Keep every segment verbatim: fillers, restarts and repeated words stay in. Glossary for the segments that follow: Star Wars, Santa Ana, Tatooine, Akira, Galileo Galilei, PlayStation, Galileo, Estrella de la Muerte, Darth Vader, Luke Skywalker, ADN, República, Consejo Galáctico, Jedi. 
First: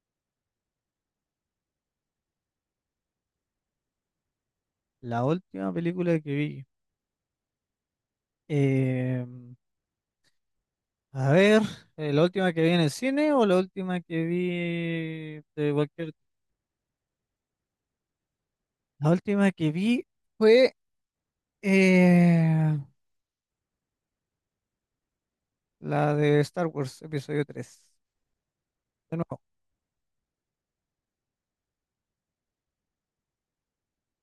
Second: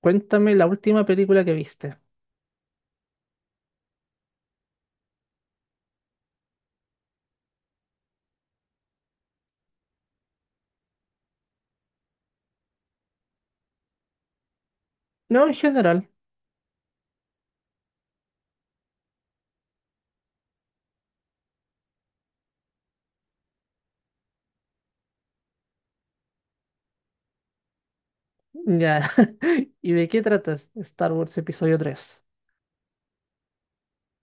Cuéntame la última película que viste. La última película que vi. eh, a ver. Eh, ¿la última que vi en el cine o la última que vi No, en de general. cualquier...? La última que vi fue eh, la de Star Wars, episodio tres. Ya. De nuevo, ¿Y de qué tratas? ¿Star Wars Episodio tres?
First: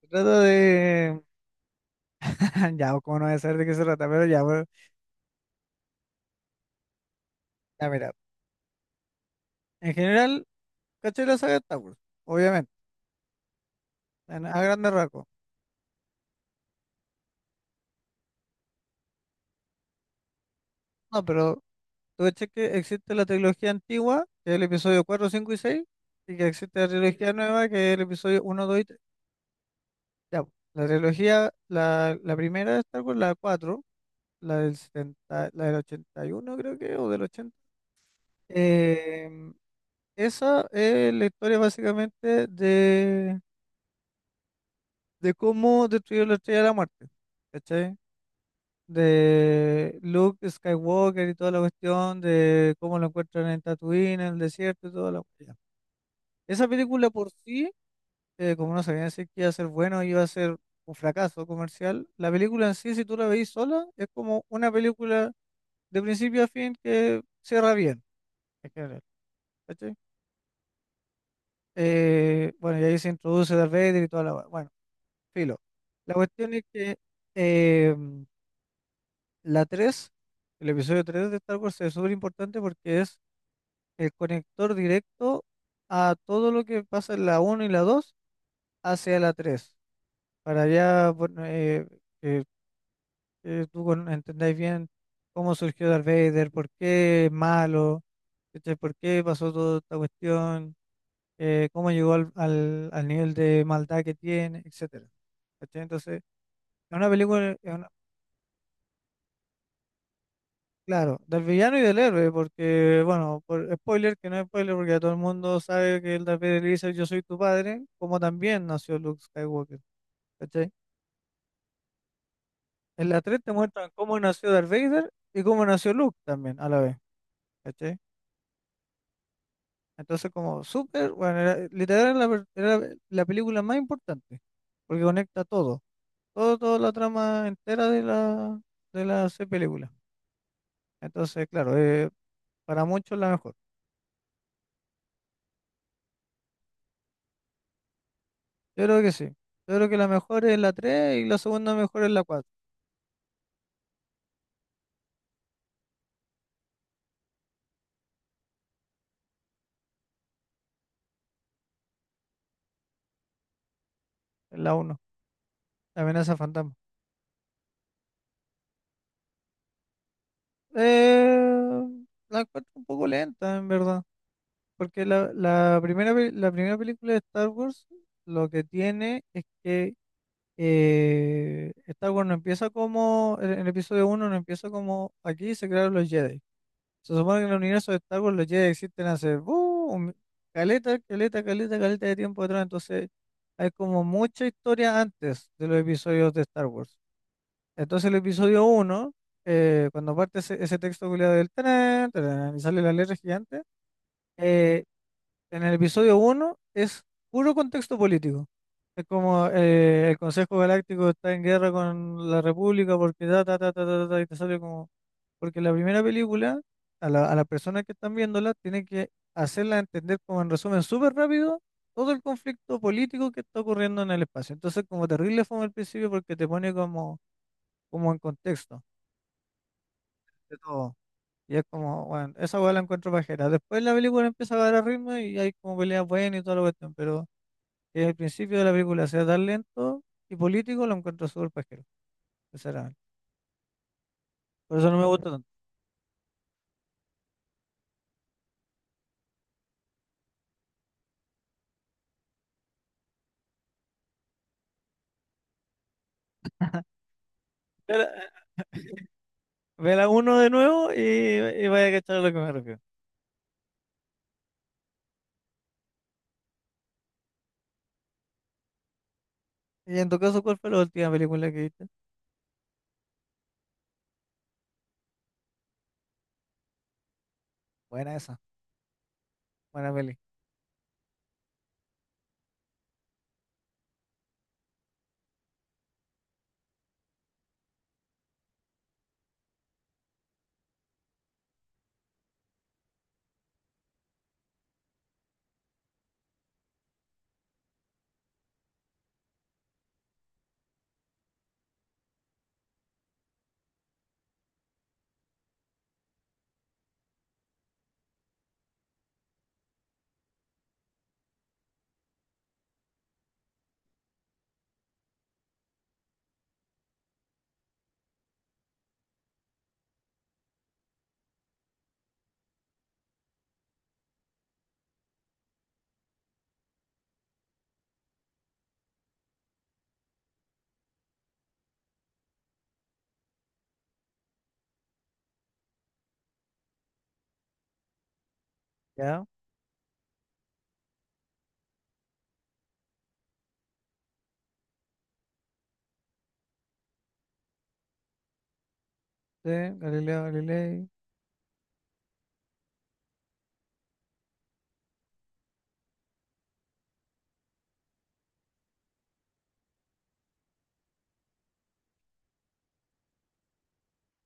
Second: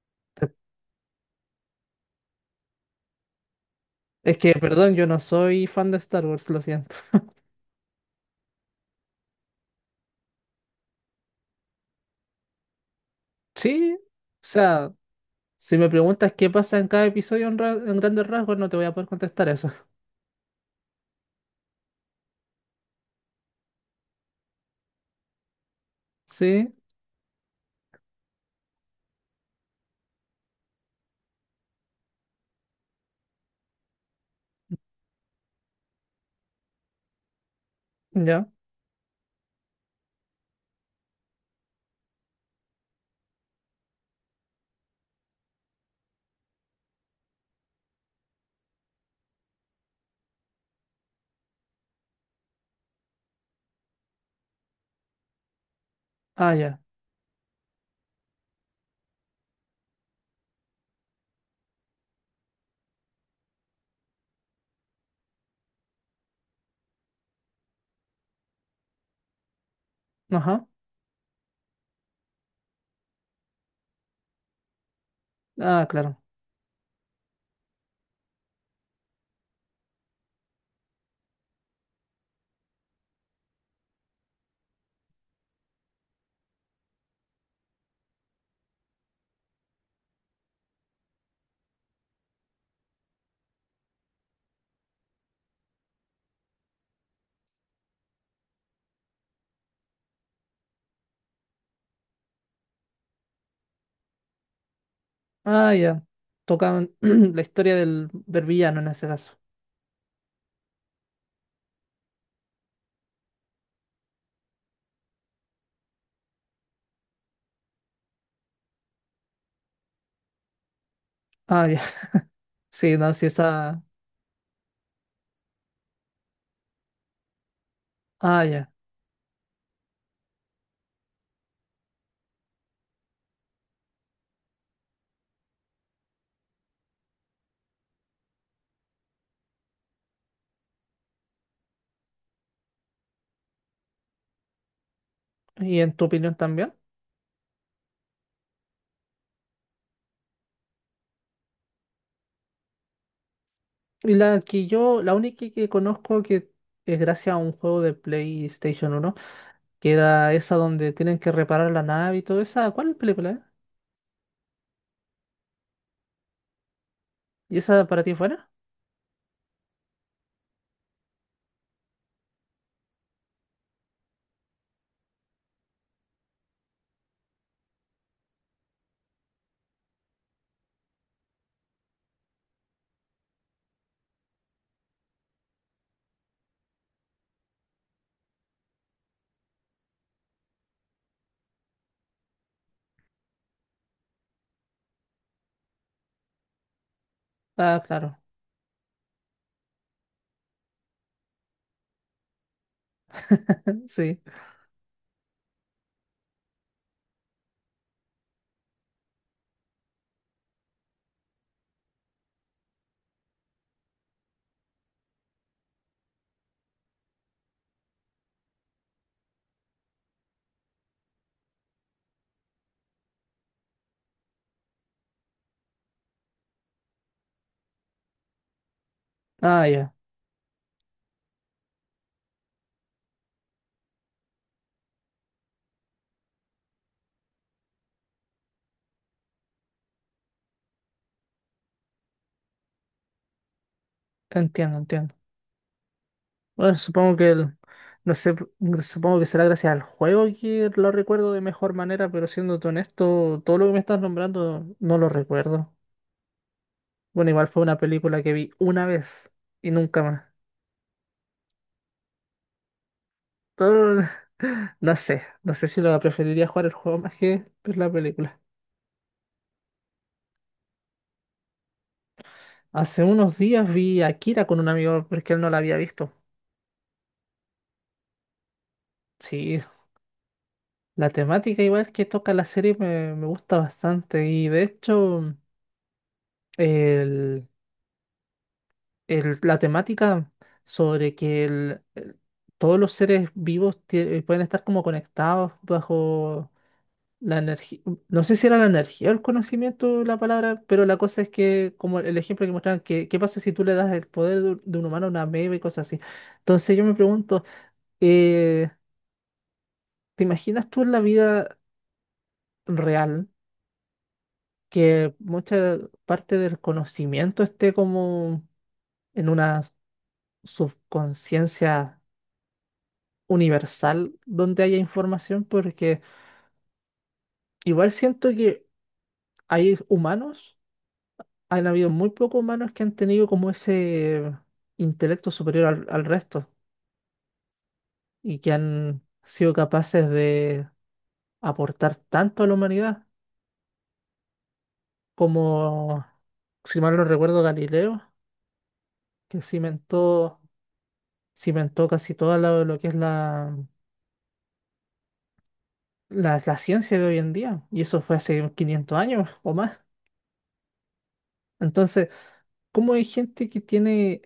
se trata de... Ya, o como no voy a saber de qué se trata, pero Es ya, que, bueno, perdón, yo no soy fan de Star Wars, lo siento. ya mira. En general, caché la saga de Star Wars, obviamente, Sí, o en- a sea, grandes rasgos. si me preguntas qué pasa en cada episodio en, ra- en grandes rasgos, no te voy a poder contestar eso. No, pero, ¿tú ves que existe la trilogía antigua, que es el episodio cuatro, cinco y seis, Y que Sí, existe la trilogía nueva, que es el episodio uno, dos y tres? Ya, po. La trilogía, la, la primera de Star Wars, la cuatro, la del setenta, la del ochenta y uno, creo que, o del ochenta. ya. Em, esa es la historia básicamente de, de cómo destruyó la Estrella de la Muerte, ¿cachai? De Luke Skywalker y toda la cuestión de cómo lo encuentran en Tatooine, en el desierto y todo lo que. Ah, Esa ya. película por sí, eh, como no sabían decir que iba a ser bueno, iba a ser un fracaso comercial, la película en sí, si tú la veis sola, es como una película de principio a fin que cierra bien, en general, ¿cachai? Ajá. Eh, bueno, y ahí se introduce Darth Vader y toda la... hua- Bueno, filo. Ah, La claro. cuestión es que eh, la tres, el episodio tres de Star Wars es súper importante porque es el conector directo a todo lo que pasa en la uno y la dos hacia la tres para allá. Bueno, eh, que que tú con- entendáis bien cómo surgió Darth Vader, por qué es malo, ¿cachai? Por qué pasó toda esta cuestión, eh, cómo llegó al, al, al nivel de maldad que tiene, etcétera. Ah, ¿Cachai? ya. Entonces, Tocan es una la película, es historia una- del, del villano en ese caso. claro, del villano y del héroe, porque, bueno, por spoiler, que no es spoiler, porque ya todo el mundo sabe que el Darth Vader le dice, yo soy tu padre, como también nació Luke Skywalker, ¿cachai? Ah, ya. Sí, En no, la sí, tres te esa. muestran cómo nació Darth Vader y cómo nació Luke también a la vez, ¿cachai? Ah, ya. Entonces como súper, bueno, era- literal era la, per- era la película más importante, porque conecta todo, todo, toda la trama entera de la, de las seis películas. Entonces, claro, eh, para muchos la mejor. ¿Y en tu opinión también? Yo creo que sí. Yo creo que la mejor es la tres y la segunda mejor es la cuatro. Y la que yo, la única que conozco que es gracias a un juego de PlayStation uno, que era esa donde tienen que reparar la nave y todo esa, ¿cuál película es? Es la uno, la amenaza fantasma. ¿Y esa para ti fuera? Eh, la encuentro un poco lenta, en verdad. Porque la, la primera, pe- la primera película de Star Wars lo que tiene es que eh, Star Wars no empieza como, en el episodio uno no empieza como aquí se crearon los Jedi. Se supone que en el universo de Star Wars los Jedi existen hace ¡buh! un- caleta, caleta, caleta, caleta de tiempo atrás. Entonces hay como mucha historia antes de los episodios de Star Wars. Ah, Entonces el claro, episodio uno, cuando parte ese, ese texto culiado del tarán, tarán, y sale la letra gigante. sí. eh, en el episodio uno es puro contexto político. Es como eh, el Consejo Galáctico está en guerra con la República porque ta, ta, ta, ta, ta, ta, y te sale como... Porque la primera película, a la, a las personas que están viéndola, tiene que hacerla entender como en resumen súper rápido todo el conflicto político que está ocurriendo en el espacio. Entonces como terrible fue al principio porque te pone como como en contexto Ah, ya. de todo. Y es como, bueno, esa hueá la encuentro pajera. Después la película empieza a agarrar ritmo y hay como peleas buenas y toda la cuestión, pero que el principio de la película sea tan lento y político, lo encuentro súper pajero, sinceramente. Entiendo, Por eso no me entiendo. gusta tanto. Bueno, supongo que el, no sé, pr- supongo que será gracias al juego que lo recuerdo de mejor manera, pero siéndote honesto, todo lo que me estás nombrando no lo recuerdo. Bueno, igual fue una Pero, película que vi una vez y nunca Vela más. uno de nuevo y, y vaya a cachar a lo que me refiero. Todo- No sé, no sé si lo preferiría jugar el juego más que ver la película. Y en tu caso, ¿cuál fue la última película que viste? Hace unos días vi a Akira con un amigo porque él no la había visto. Buena esa, Sí, buena peli. la temática igual que toca la serie me, me gusta bastante, y de hecho el- el- la temática sobre que el- el- todos los seres vivos tie- pueden estar como conectados bajo la energía, no sé si era la energía o el conocimiento la palabra, pero la cosa es que, como el ejemplo que mostraban, que, ¿qué pasa si tú le das el poder de, un de un humano a una ameba y cosas así? Entonces yo me pregunto, eh, ¿te imaginas tú, en la vida real, que mucha parte del conocimiento esté como en una subconsciencia universal donde haya información? Porque igual siento que hay humanos han habido muy pocos humanos que han tenido como ese intelecto superior al, al resto, y que han Ya, sido capaces de aportar tanto a la humanidad como, si mal no recuerdo, Galileo, que sí, Galileo cimentó, Galilei. cimentó casi todo lo, lo que es la, la, la ciencia de hoy en día. Y eso fue hace quinientos años o más. Entonces, ¿cómo hay gente que tiene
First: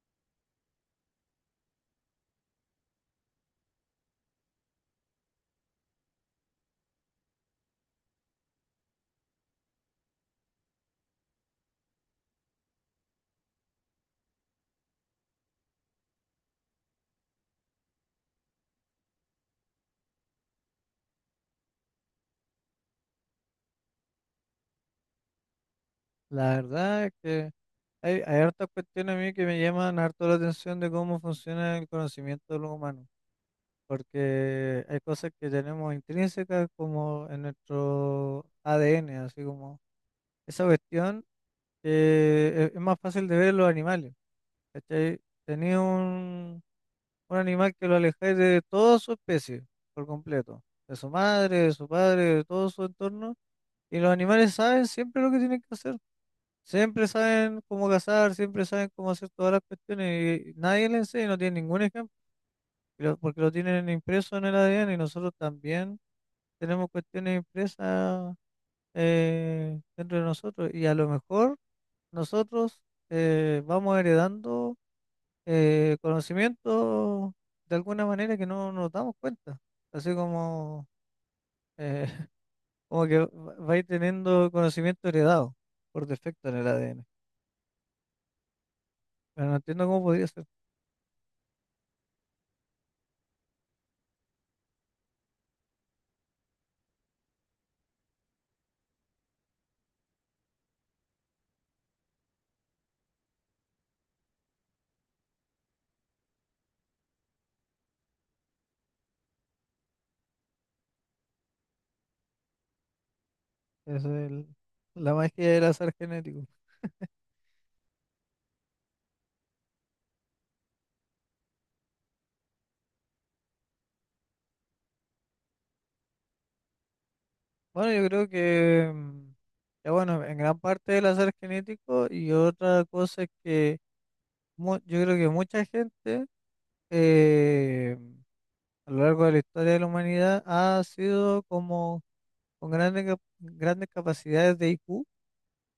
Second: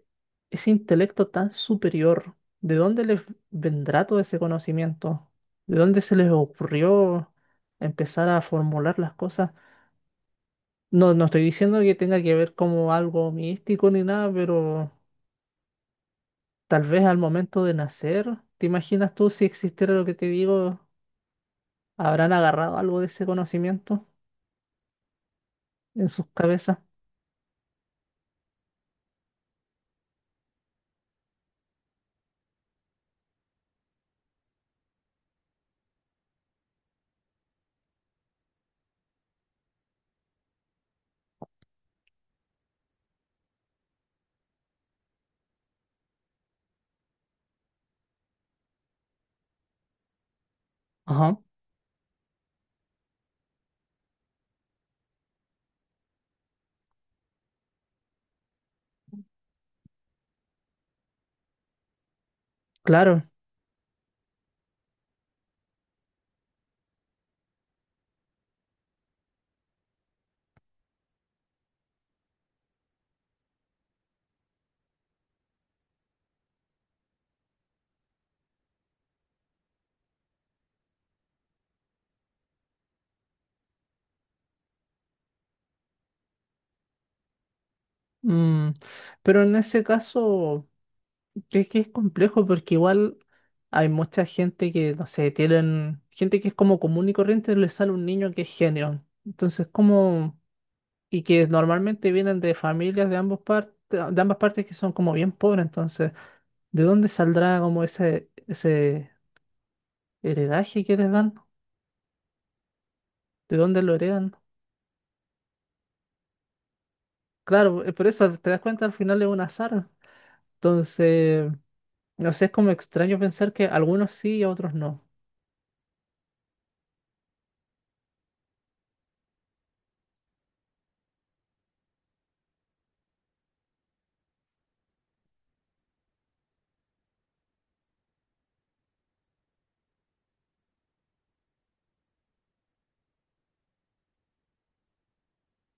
ese intelecto tan superior? ¿De dónde les vendrá todo ese conocimiento? ¿De dónde se les ocurrió empezar a formular las cosas? No, no estoy diciendo que tenga que ver como algo místico ni nada, pero tal vez al momento de nacer, ¿te imaginas tú, si existiera lo que te digo, habrán agarrado algo de ese conocimiento en sus La cabezas? verdad es que Hay, hay hartas cuestiones a mí que me llaman harto la atención de cómo funciona el conocimiento de los humanos, porque hay cosas que tenemos intrínsecas como en nuestro A D N, así como esa cuestión que es es más fácil de ver en los animales. ¿Cachai? Tenía un, un animal que lo alejáis de toda su especie, por completo, de su Ajá, madre, de su padre, de todo su entorno, y los animales saben siempre lo que tienen que hacer. Siempre saben cómo cazar, siempre saben cómo hacer todas las cuestiones y nadie le enseña, no tiene ningún ejemplo, y lo- claro. porque lo tienen impreso en el A D N y nosotros también tenemos cuestiones impresas eh, dentro de nosotros y a lo mejor nosotros eh, vamos heredando eh, conocimiento de alguna manera que no nos damos cuenta, así como, eh, como que va- vais teniendo conocimiento heredado por defecto en el A D N, Mm, pero pero en no ese entiendo cómo podría ser. caso... Es que es complejo, porque igual hay mucha gente que, no sé, tienen gente que es como común y corriente, les sale un niño que es genio. Entonces, como, y que normalmente vienen de familias de ambos partes, de ambas partes que son como bien pobres. Entonces, ¿de dónde saldrá como ese, ese heredaje que les dan? ¿De dónde lo Es heredan? el- la magia del azar genético. Claro, eh, por eso te das cuenta al final es un azar. Entonces, no sé, es como extraño pensar que algunos sí y otros no. Bueno, yo creo que, mm, que bueno, en gran parte del azar genético y otra cosa es que mu- yo creo que mucha gente eh, a lo largo de la historia de la humanidad ha sido como con grandes, cap- grandes capacidades de I Q,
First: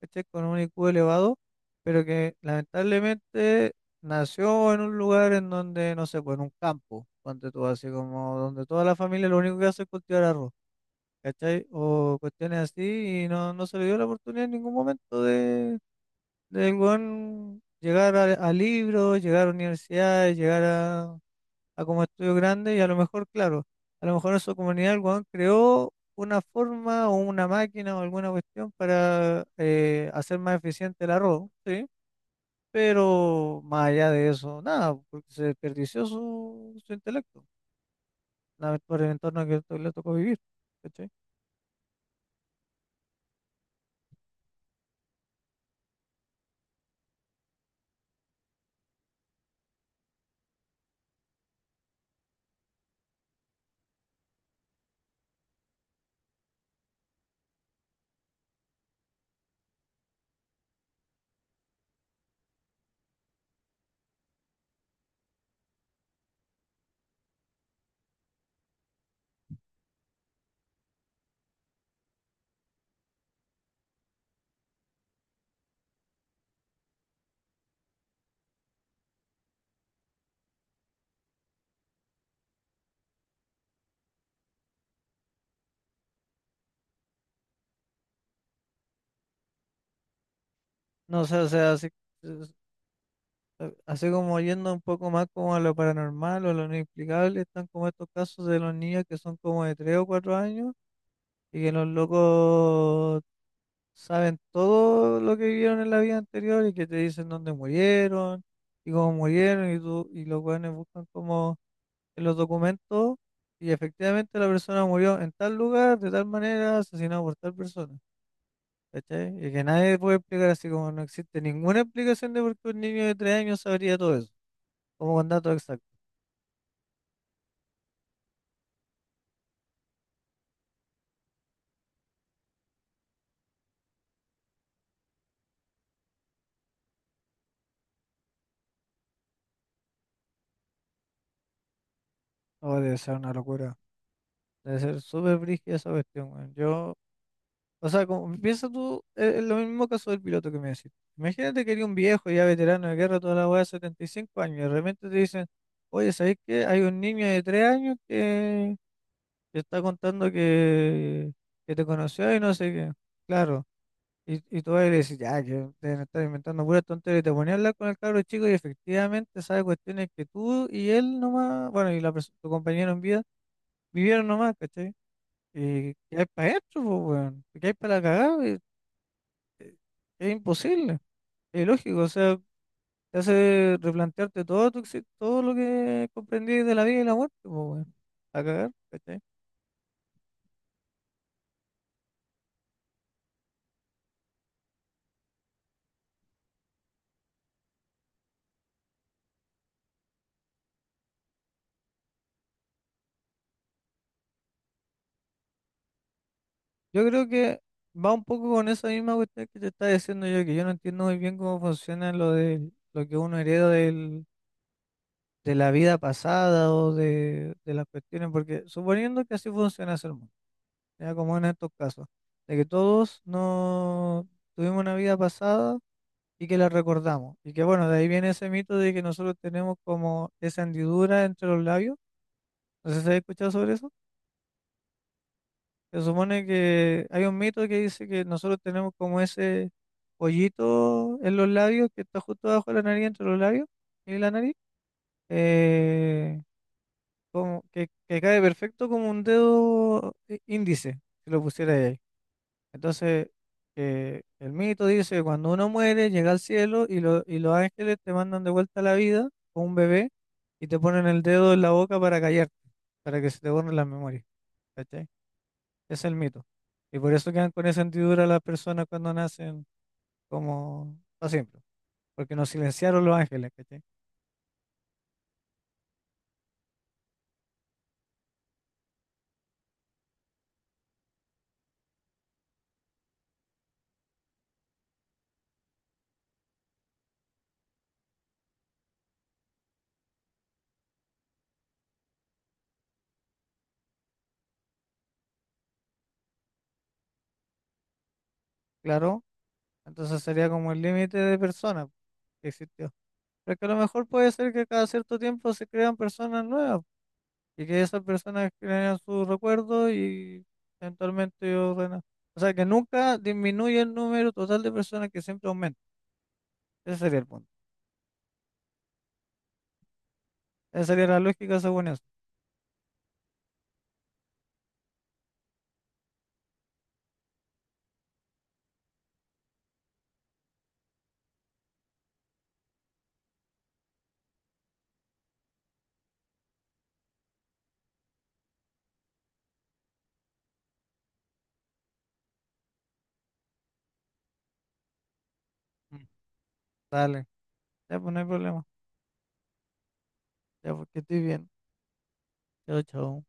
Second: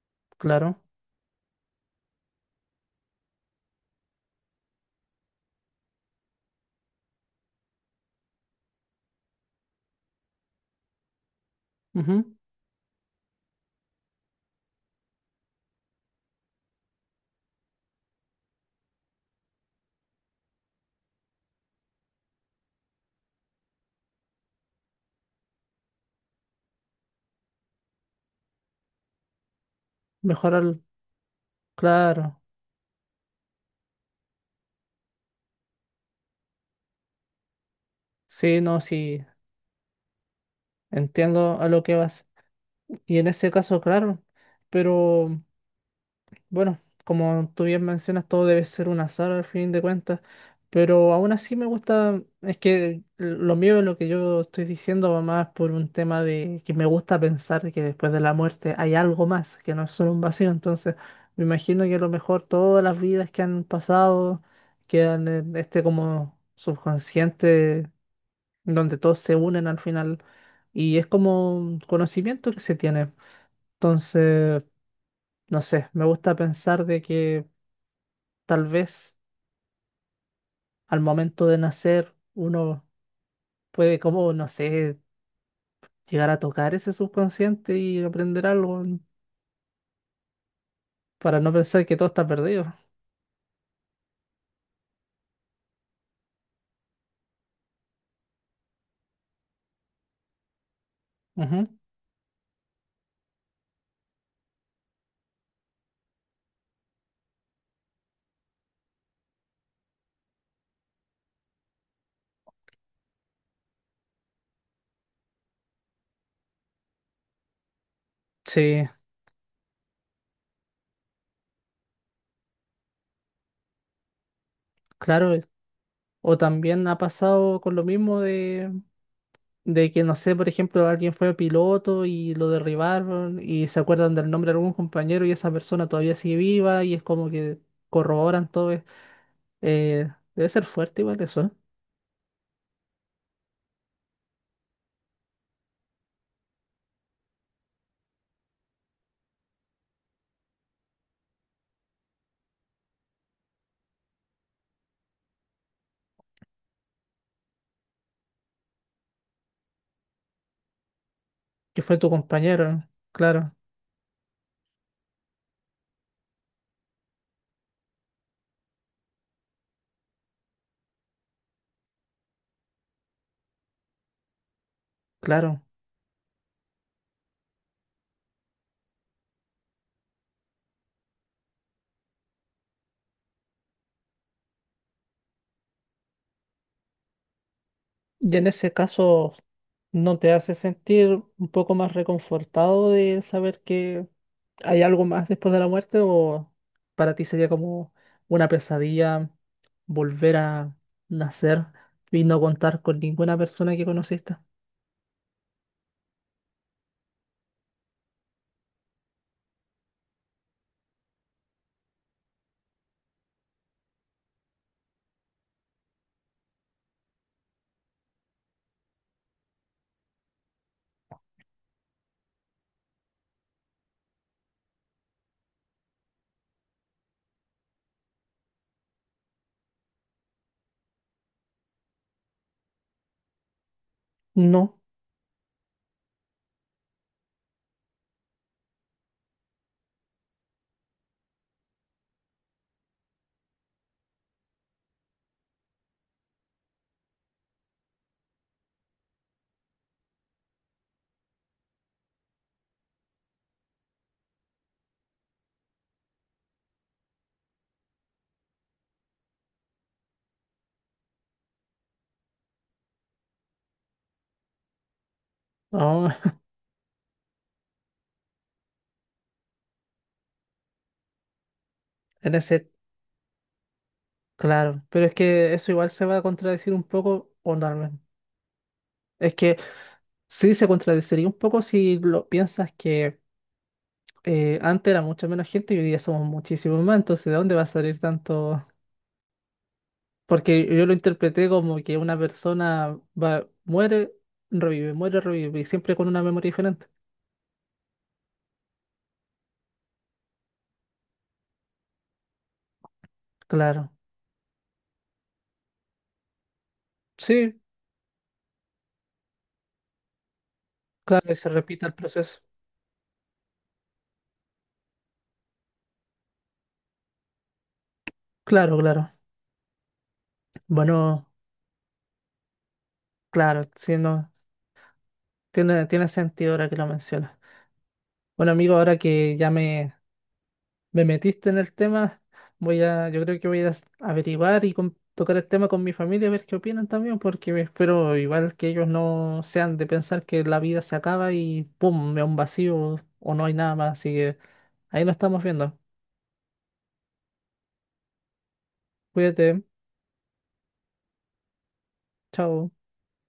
¿cachai? Con un Claro. I Q elevado, pero que lamentablemente nació en un lugar en donde, no sé, pues en un campo, ponte tú así como donde toda la familia lo único que hace es cultivar arroz. ¿Cachai? O Ujú. cuestiones así, y no, no se le dio la oportunidad en ningún momento de, de el weón llegar a, a libros, llegar a universidades, llegar a, a como estudio grande, y a lo mejor, claro, a lo mejor en su comunidad el weón creó una forma o una máquina o alguna cuestión para eh, hacer Mejor más al... eficiente el arroz, ¿sí? Claro. Pero más allá de eso, nada, porque se desperdició su, su intelecto, Sí, no, la- por el sí, entorno que le tocó vivir, ¿cachai? entiendo a lo que vas. Y en ese caso, claro, pero bueno, como tú bien mencionas, todo debe ser un azar al fin de cuentas, pero aún así me gusta. Es que lo mío, lo que yo estoy diciendo va más por un tema de que me gusta pensar que después de la muerte hay algo más, que no es solo un vacío. Entonces me imagino que a lo mejor todas las vidas que han pasado quedan en este como subconsciente donde todos se unen al final, y es como un conocimiento que se tiene. Entonces, no sé, me gusta pensar de que tal vez al momento de nacer uno puede como, no sé, llegar a tocar ese subconsciente y aprender algo, mm, No sé, para o no sea, pensar si- que todo está perdido. eh, Así como yendo un poco más como a lo paranormal o a lo inexplicable, están como estos casos de los niños que son como de tres o cuatro años y Ujú. que los locos saben todo lo que vivieron en la vida anterior y que te dicen dónde murieron y cómo murieron y, tú, y los jóvenes buscan como en los documentos y efectivamente la persona murió en tal lugar, de tal manera, asesinado por tal persona. Sí, ¿Cachai? Y que nadie puede explicar, así como no existe ninguna explicación de por qué un niño de tres años sabría todo eso como con claro. datos. O también ha pasado con lo mismo, de que, no sé, por ejemplo, alguien fue piloto y lo derribaron, y se acuerdan del nombre de algún compañero y esa persona todavía sigue viva, y es como que corroboran todo. eh, eh, Debe ser fuerte igual eso, ¿eh? Oh, debe ser una locura. Debe ser súper brígida esa cuestión, weón. Yo, o sea, como, piensa tú, eh, lo mismo caso del piloto que me decís. Imagínate que eres un viejo ya veterano de guerra, toda la weá de setenta y cinco años, y de repente te dicen, oye, ¿sabés qué? Hay un niño de tres años que, que está contando que, que Que te fue tu conoció y no sé compañero, qué. claro, Claro. Y, y tú vas y le decís, ya, que deben estar inventando puras tonterías. Y te ponías a hablar con el cabro chico y efectivamente sabe cuestiones que tú y él nomás, bueno, y la, pers- tu compañero en vida, vivieron nomás, ¿cachai? claro. Eh, ¿qué hay para esto, po, weón? ¿Qué hay para la cagada? Es, es imposible, es lógico, o sea, te hace replantearte todo, tu, exi- todo lo que comprendí de la vida y la muerte, po, weón. Y A en cagar, ese ¿cachai? caso, ¿no te hace sentir un poco más reconfortado de saber que hay algo más después de la muerte? ¿O para ti sería como una pesadilla volver a nacer y no contar con ninguna persona que conociste? Yo creo que va un poco con esa misma cuestión que te estaba diciendo yo, que yo no entiendo muy bien cómo funciona lo de lo que uno hereda del, de la vida pasada o de, de las cuestiones, porque suponiendo que así funciona el mundo, ya como en estos casos, de que todos no tuvimos una vida pasada y que la recordamos. Y que bueno, de ahí viene ese mito de que nosotros tenemos como esa hendidura entre los labios. No sé si has escuchado sobre eso. No. Se supone que hay un mito que dice que nosotros tenemos como ese pollito en los labios que está justo abajo de la nariz, entre los labios y la nariz, eh, como que, que cae perfecto como un dedo í- índice, si lo pusiera ahí. Entonces, eh, el mito dice que cuando uno muere, llega al cielo, y, lo- y los ángeles te mandan de vuelta a la vida con un bebé y te ponen el dedo en la boca para callarte, para que se te borren las memorias. ¿Cachai? Ese es el Ah, mito. Y por eso quedan con esa hendidura las personas cuando nacen como para siempre, en porque nos ese, silenciaron los ángeles, ¿cachai? claro. Pero es que eso igual se va a contradecir un poco, o no, no. Es que sí se contradeciría un poco si lo piensas, que, eh, antes era mucha menos gente y hoy día somos muchísimos más, entonces ¿de dónde va a salir tanto? Porque yo lo interpreté como que una persona va, muere, revive, muere, revive, y siempre con una memoria diferente. Claro, entonces sería como el límite de personas que existió. Pero que a lo Claro, mejor puede ser que cada cierto tiempo se crean personas nuevas, sí, y que esas personas creen sus recuerdos y claro, y se eventualmente yo repite el renazco. proceso. O sea, que nunca disminuye el número total de personas, que siempre aumenta. Ese sería el punto. Claro, claro. Esa sería la Bueno, lógica según eso. claro, sí, no, tiene, tiene sentido ahora que lo mencionas. Bueno, amigo, ahora que ya me, me metiste en el tema. Voy a, yo creo que voy a s- averiguar y con- tocar el tema con mi familia, a ver qué opinan también, porque me espero igual que ellos no sean de pensar que la vida se acaba y pum, me da un vacío o no hay nada más. Así que ahí lo estamos viendo. Mm. Dale, ya pues no hay problema. Cuídate, Ya porque estoy bien. chao. Chao, chao.